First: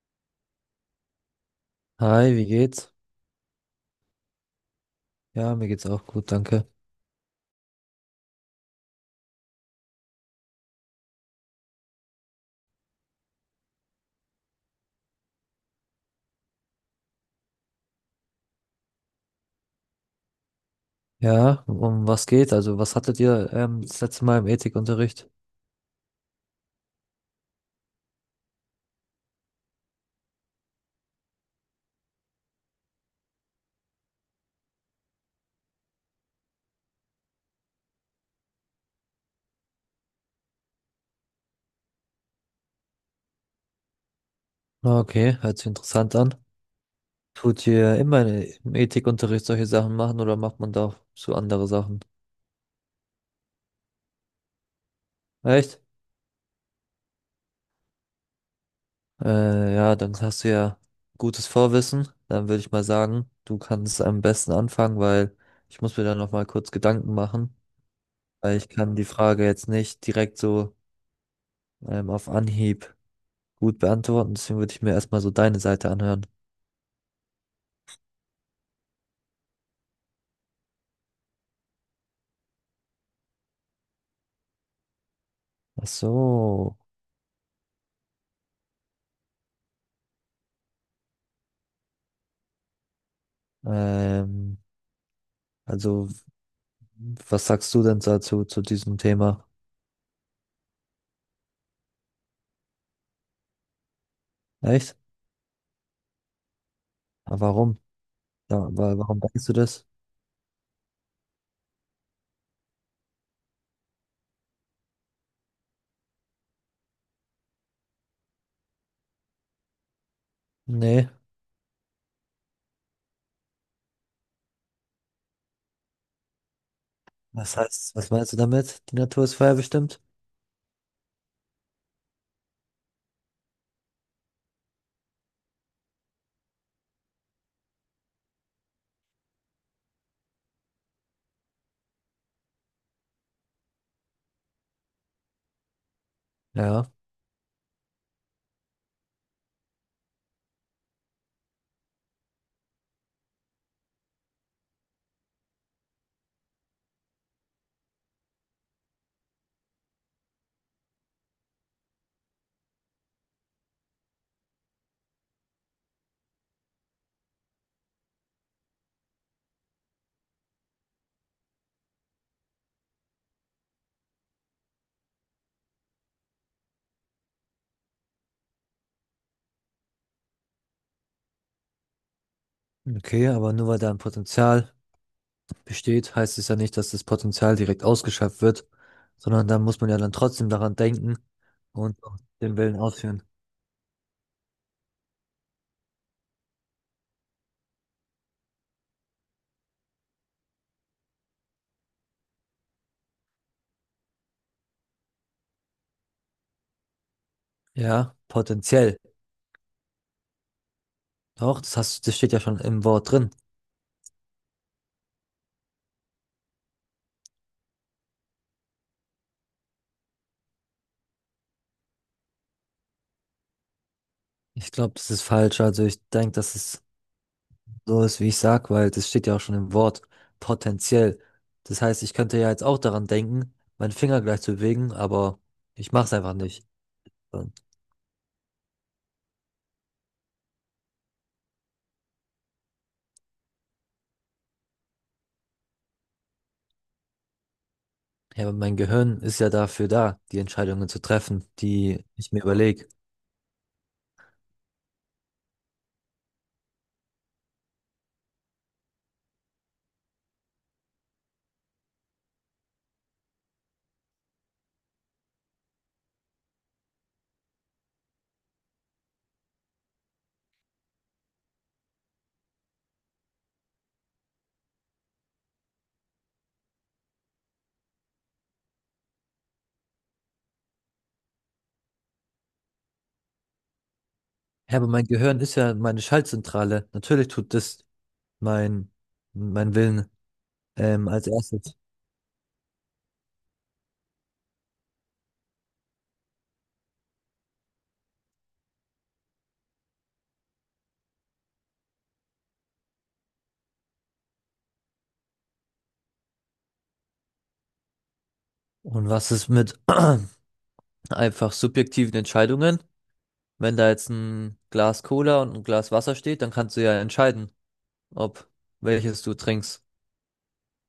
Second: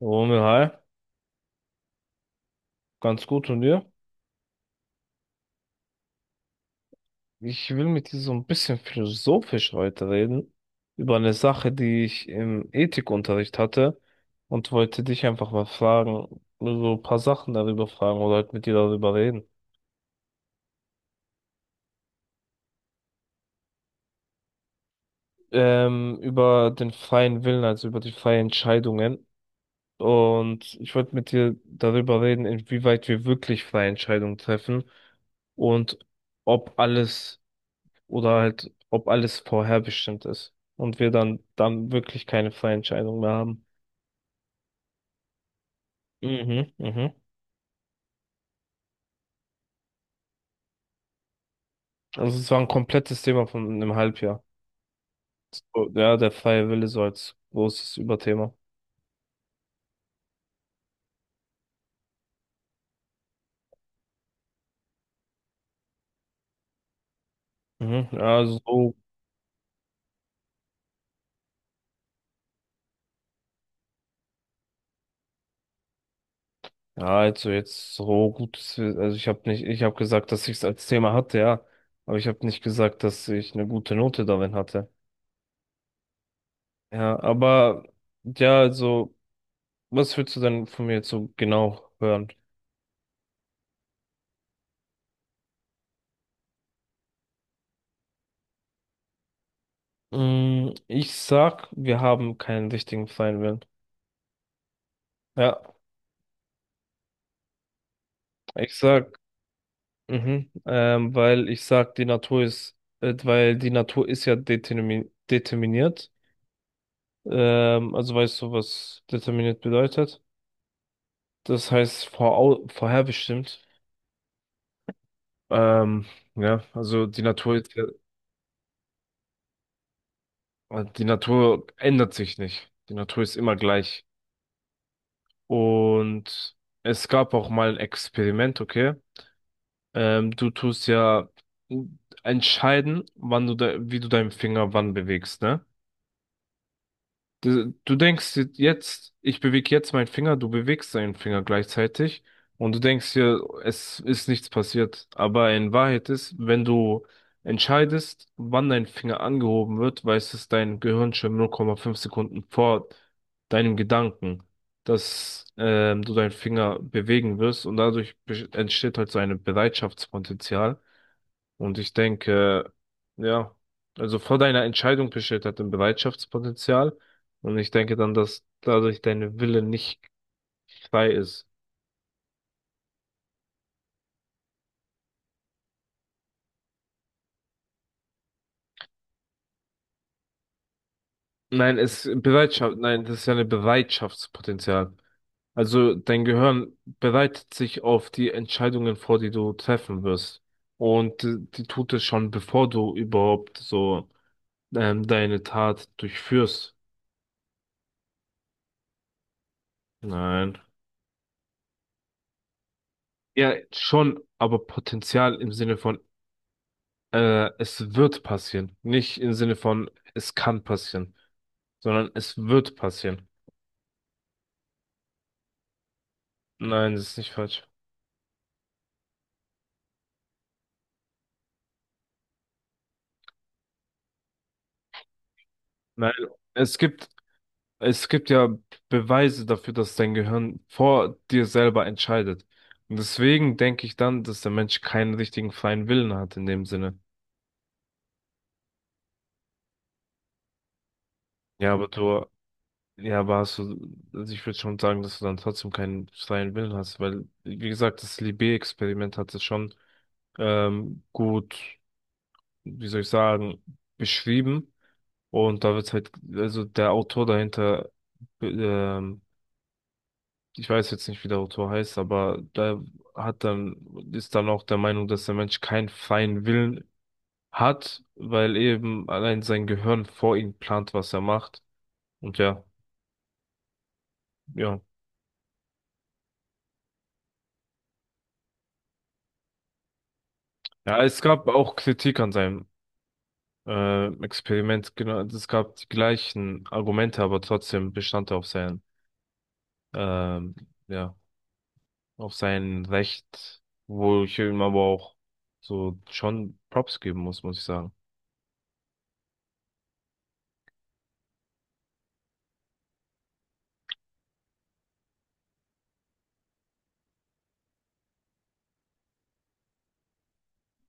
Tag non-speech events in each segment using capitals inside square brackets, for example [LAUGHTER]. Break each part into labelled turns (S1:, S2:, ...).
S1: Romeo, hi,
S2: Hi, wie geht's?
S1: ganz gut und dir?
S2: Ja, mir geht's auch gut, danke.
S1: Ich will mit dir so ein bisschen philosophisch heute reden, über eine Sache, die ich im Ethikunterricht hatte und wollte dich einfach mal fragen, so ein paar Sachen darüber fragen oder halt mit dir darüber reden.
S2: Ja, um was geht? Also, was hattet ihr das letzte Mal im Ethikunterricht?
S1: Über den freien Willen, also über die freien Entscheidungen. Und ich wollte mit dir darüber reden, inwieweit wir wirklich freie Entscheidungen treffen und ob alles oder halt, ob alles vorherbestimmt ist und wir dann wirklich keine freie Entscheidung mehr haben.
S2: Ah, okay, hört sich interessant an.
S1: Mhm, mhm.
S2: Tut ihr immer im Ethikunterricht solche Sachen machen oder macht man da auch so andere Sachen?
S1: Also es war ein komplettes Thema von einem Halbjahr.
S2: Echt?
S1: So, ja, der freie Wille so als großes Überthema.
S2: Ja, dann hast du ja gutes Vorwissen. Dann würde ich mal sagen, du kannst am besten anfangen, weil ich muss mir da noch mal kurz Gedanken machen,
S1: Mhm, ja,
S2: weil
S1: also
S2: ich
S1: so,
S2: kann die Frage jetzt nicht direkt so auf Anhieb gut beantworten. Deswegen würde ich mir erstmal so deine Seite anhören.
S1: ja, also jetzt so gutes, also ich habe nicht, ich habe gesagt, dass ich es als Thema hatte, ja, aber ich habe nicht gesagt, dass ich eine gute Note darin hatte.
S2: Ach so,
S1: Ja, aber ja, also, was willst du denn von mir jetzt so genau hören?
S2: ähm, also was sagst du denn dazu, zu diesem Thema?
S1: Ich sag, wir haben keinen richtigen freien Willen.
S2: Echt?
S1: Ja,
S2: Aber warum? Ja,
S1: ich sag,
S2: warum denkst du das?
S1: mhm, weil ich sag, die Natur ist, weil die Natur ist ja determiniert. Also weißt du, was determiniert bedeutet?
S2: Nee.
S1: Das heißt vorau vorherbestimmt. Ähm, ja, also
S2: Was heißt, was meinst du damit? Die Natur ist vorherbestimmt?
S1: die Natur ändert sich nicht. Die Natur ist immer gleich. Und es gab auch mal ein Experiment, okay? Du tust ja entscheiden, wann du de wie du deinen Finger wann bewegst, ne?
S2: Ja,
S1: Du denkst dir jetzt, ich bewege jetzt meinen Finger, du bewegst deinen Finger gleichzeitig und du denkst dir, es ist nichts passiert. Aber in Wahrheit ist, wenn du entscheidest, wann dein Finger angehoben wird, weiß es dein Gehirn schon 0,5 Sekunden vor deinem Gedanken, dass du deinen Finger bewegen wirst, und dadurch entsteht halt so ein Bereitschaftspotenzial. Und ich denke, ja, also vor deiner Entscheidung besteht halt ein Bereitschaftspotenzial. Und ich denke dann, dass dadurch dein Wille nicht frei ist.
S2: okay, aber nur weil da ein Potenzial besteht, heißt es ja nicht, dass das Potenzial direkt ausgeschöpft wird, sondern da muss man ja dann trotzdem daran denken und auch den Willen
S1: Nein, das
S2: ausführen.
S1: ist ja ein Bereitschaftspotenzial. Also dein Gehirn bereitet sich auf die Entscheidungen vor, die du treffen wirst. Und die tut es schon, bevor du überhaupt deine Tat durchführst.
S2: Ja, potenziell.
S1: Nein.
S2: Doch, das hast, das steht ja schon im Wort drin.
S1: Ja, schon, aber Potenzial im Sinne von es wird passieren. Nicht im Sinne von, es kann passieren, sondern es wird passieren.
S2: Ich glaube, das ist falsch. Also ich denke, dass es
S1: Nein, das ist nicht falsch.
S2: so ist, wie ich sag, weil das steht ja auch schon im Wort, potenziell. Das heißt, ich könnte ja jetzt auch daran denken, meinen Finger gleich zu bewegen, aber ich
S1: Nein,
S2: mach's einfach nicht.
S1: es gibt,
S2: Und,
S1: es gibt ja Beweise dafür, dass dein Gehirn vor dir selber entscheidet. Und deswegen denke ich dann, dass der Mensch keinen richtigen freien Willen hat in dem Sinne.
S2: ja, aber mein Gehirn ist ja dafür da, die Entscheidungen zu treffen,
S1: Ja, aber
S2: die
S1: du,
S2: ich mir überlege.
S1: ja, aber hast du, also ich würde schon sagen, dass du dann trotzdem keinen freien Willen hast, weil, wie gesagt, das Libé-Experiment hat es schon gut, wie soll ich sagen, beschrieben. Und da wird halt, also der Autor dahinter, ähm, ich weiß jetzt nicht, wie der Autor heißt, aber da hat dann, ist dann auch der Meinung, dass der Mensch keinen freien Willen hat, weil eben allein sein Gehirn vor ihm plant, was er macht. Und ja,
S2: Ja,
S1: ja.
S2: aber mein Gehirn ist ja meine Schaltzentrale. Natürlich tut das mein, mein Willen
S1: Ja, es
S2: als
S1: gab auch
S2: erstes.
S1: Kritik an seinem Experiment, genau, es gab die gleichen Argumente, aber trotzdem bestand er auf seinen, ähm, ja, auf sein Recht, wo ich ihm aber auch so schon Props geben muss, muss ich sagen.
S2: Und was ist mit [CLEARS THROAT] einfach subjektiven Entscheidungen? Wenn da jetzt ein Glas Cola und ein Glas Wasser steht, dann kannst du ja entscheiden, ob, welches du trinkst.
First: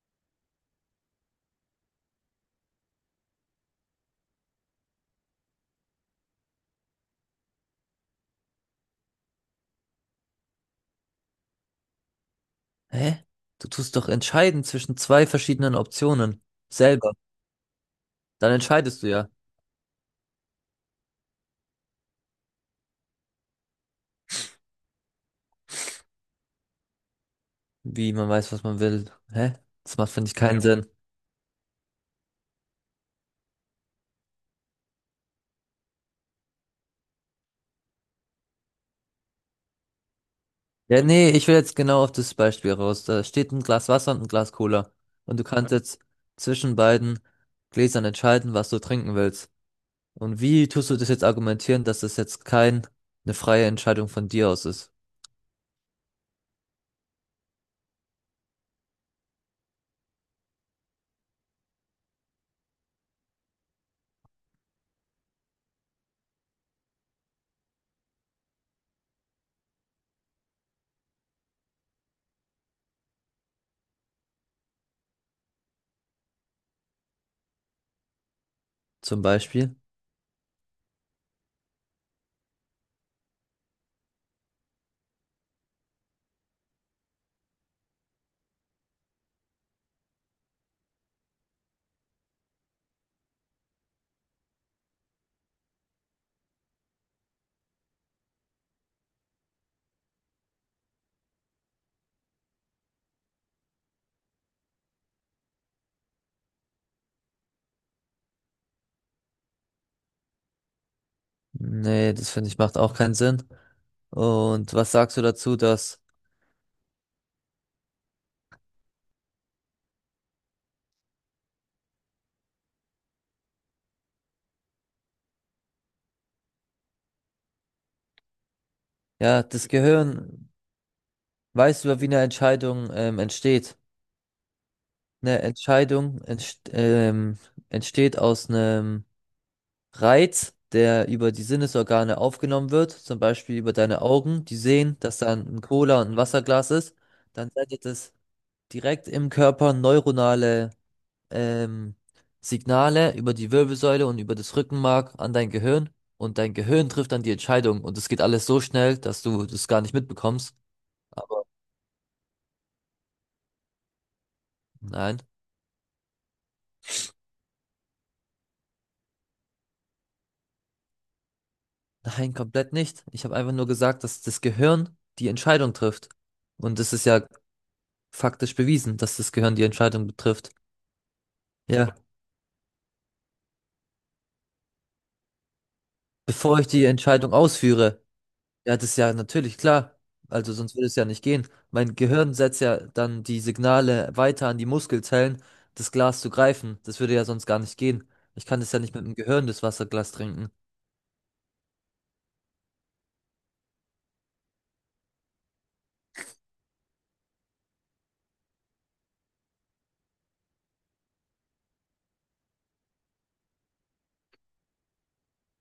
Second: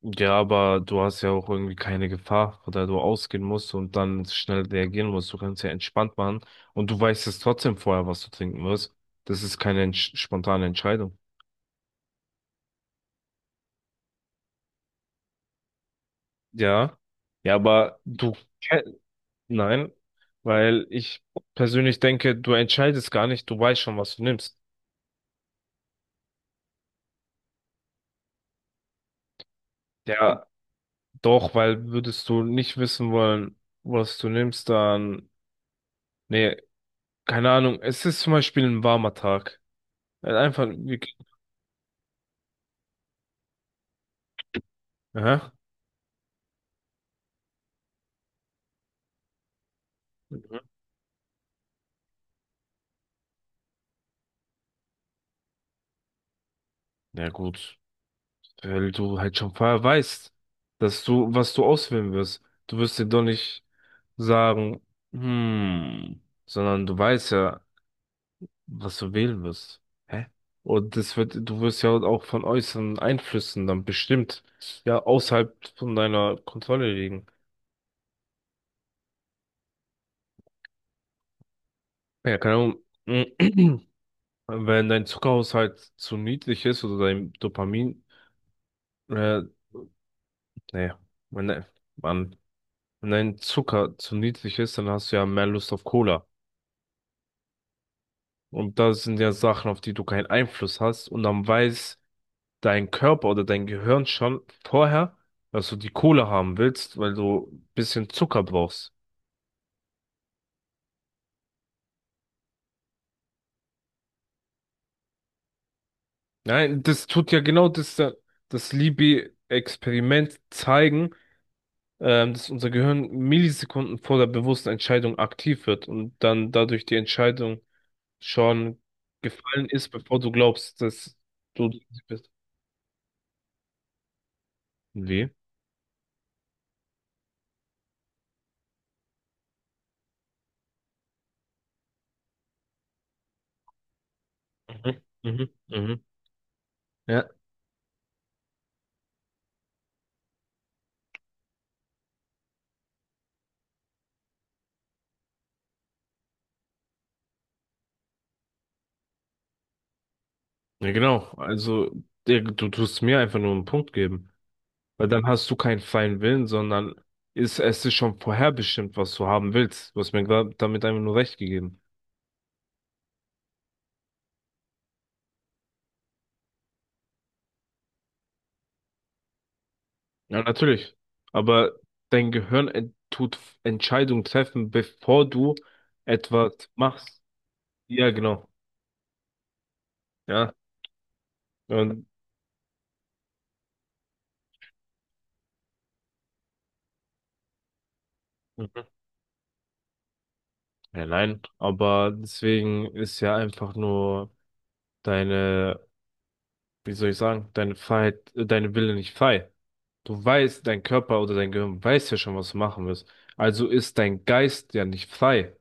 S1: Ja, aber du hast ja auch irgendwie keine Gefahr, von der du ausgehen musst und dann schnell reagieren musst. Du kannst ja entspannt machen und du weißt es trotzdem vorher, was du trinken wirst. Das ist keine spontane Entscheidung.
S2: Hä? Du tust doch entscheiden zwischen zwei verschiedenen Optionen.
S1: Ja,
S2: Selber.
S1: ja, aber du,
S2: Dann
S1: ke-
S2: entscheidest du ja,
S1: nein, weil ich persönlich denke, du entscheidest gar nicht, du weißt schon, was du nimmst.
S2: wie man weiß, was man will. Hä? Das macht, finde ich,
S1: Ja,
S2: keinen Sinn.
S1: doch, weil würdest du nicht wissen wollen, was du nimmst, dann. Nee, keine Ahnung. Es ist zum Beispiel ein warmer Tag. Halt einfach
S2: Ja,
S1: wirklich.
S2: nee, ich will jetzt genau auf das Beispiel raus. Da steht ein Glas Wasser und ein Glas Cola. Und du
S1: Aha.
S2: kannst jetzt zwischen beiden Gläsern entscheiden, was du trinken willst. Und
S1: Mhm.
S2: wie tust du das jetzt argumentieren, dass das jetzt kein, eine freie Entscheidung von dir aus ist?
S1: Ja, gut. Weil du halt schon vorher weißt, dass was du auswählen wirst. Du wirst dir doch nicht sagen, hm, sondern du weißt ja, was du wählen wirst. Hä? Und du wirst ja auch von äußeren Einflüssen dann bestimmt, ja, außerhalb von deiner Kontrolle liegen.
S2: Zum Beispiel?
S1: Ja, keine Ahnung. [CLEARS THROAT] Wenn dein Zuckerhaushalt zu niedrig ist oder dein Dopamin, äh, nee, wenn, de- Mann, wenn dein Zucker zu niedrig ist, dann hast du ja mehr Lust auf Cola. Und das sind ja Sachen, auf die du keinen Einfluss hast. Und dann weiß dein Körper oder dein Gehirn schon vorher, dass du die Cola haben willst, weil du ein bisschen Zucker brauchst.
S2: Nee, das finde ich macht auch keinen Sinn. Und was sagst du dazu, dass
S1: Nein, das tut ja genau das, das Liebig-Experiment zeigen dass unser Gehirn Millisekunden vor der bewussten Entscheidung aktiv wird und dann dadurch die Entscheidung schon
S2: ja,
S1: gefallen
S2: das
S1: ist, bevor du
S2: Gehirn
S1: glaubst, dass du
S2: weiß
S1: die
S2: über, wie eine
S1: bist.
S2: Entscheidung entsteht.
S1: Wie?
S2: Eine Entscheidung entst entsteht aus einem Reiz, der über die Sinnesorgane aufgenommen wird, zum Beispiel über deine Augen, die sehen,
S1: Mhm,
S2: dass da
S1: mhm,
S2: ein Cola
S1: mhm.
S2: und ein Wasserglas ist.
S1: Ja.
S2: Dann sendet es direkt im Körper neuronale ähm, Signale über die Wirbelsäule und über das Rückenmark an dein Gehirn. Und dein Gehirn trifft dann die Entscheidung. Und es geht alles so schnell, dass du das gar nicht mitbekommst.
S1: Ja, genau.
S2: Aber
S1: Also, du tust mir einfach nur einen Punkt geben, weil
S2: nein.
S1: dann hast du keinen freien Willen, sondern es ist schon vorherbestimmt, was du haben willst. Du hast mir grad damit einfach nur recht gegeben.
S2: Nein, komplett nicht. Ich habe einfach nur gesagt, dass das Gehirn die Entscheidung trifft. Und es ist ja faktisch bewiesen, dass das Gehirn die Entscheidung
S1: Ja,
S2: betrifft.
S1: natürlich. Aber
S2: Ja,
S1: dein Gehirn Entscheidungen treffen, bevor du etwas
S2: bevor ich die
S1: machst.
S2: Entscheidung ausführe,
S1: Ja, genau.
S2: ja, das ist ja natürlich klar.
S1: Ja.
S2: Also sonst würde es ja nicht gehen. Mein
S1: Und,
S2: Gehirn setzt ja dann die Signale weiter an die Muskelzellen, das Glas zu greifen. Das würde ja sonst gar nicht gehen. Ich kann das ja
S1: mhm,
S2: nicht mit dem Gehirn, das Wasserglas trinken.
S1: ja, nein. Aber deswegen ist ja einfach nur deine, wie soll ich sagen, deine Freiheit, deine Wille nicht frei. Du weißt, dein Körper oder dein Gehirn weiß ja schon, was du machen willst. Also ist dein Geist ja nicht frei.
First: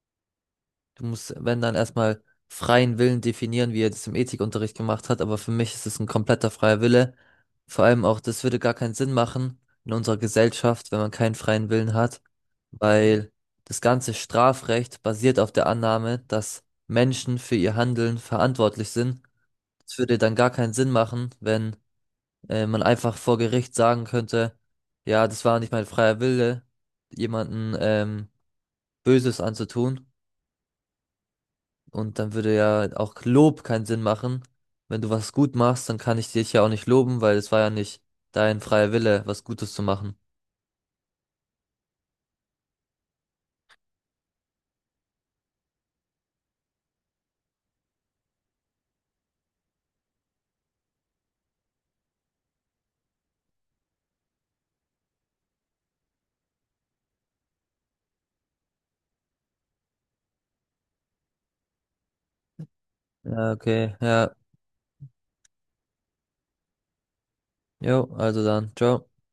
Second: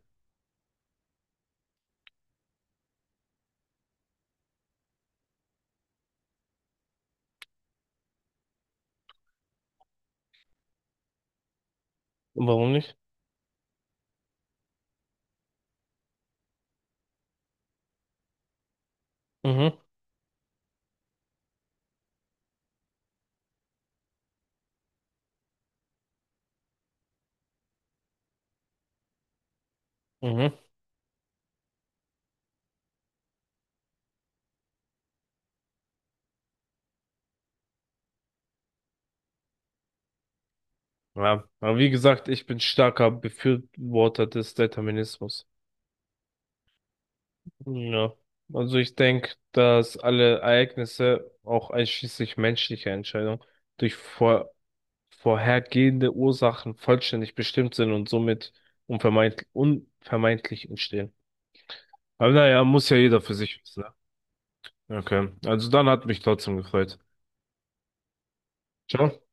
S2: Du musst, wenn dann erstmal freien Willen definieren, wie er das im Ethikunterricht gemacht hat, aber für mich ist es ein kompletter freier Wille. Vor allem auch, das würde gar keinen Sinn machen in unserer Gesellschaft, wenn man keinen freien Willen hat,
S1: Warum nicht?
S2: weil das ganze Strafrecht basiert auf der Annahme, dass Menschen für ihr Handeln verantwortlich sind.
S1: Mhm,
S2: Es würde dann gar keinen Sinn machen, wenn man einfach vor Gericht sagen könnte, ja, das war nicht mein freier Wille, jemanden Böses anzutun.
S1: mhm.
S2: Und dann würde ja auch Lob keinen Sinn machen. Wenn du was gut machst, dann kann ich dich ja auch nicht loben, weil es war ja nicht dein freier Wille, was Gutes zu machen.
S1: Ja, aber wie gesagt, ich bin starker Befürworter des Determinismus. Ja, also ich denke, dass alle Ereignisse, auch einschließlich menschlicher Entscheidungen, durch vorhergehende Ursachen vollständig bestimmt sind und somit unvermeidlich entstehen. Aber naja, muss ja jeder für
S2: Ja,
S1: sich wissen,
S2: okay, ja,
S1: ne? Okay, also dann hat mich trotzdem gefreut.
S2: jo, also dann, ciao.
S1: Ciao.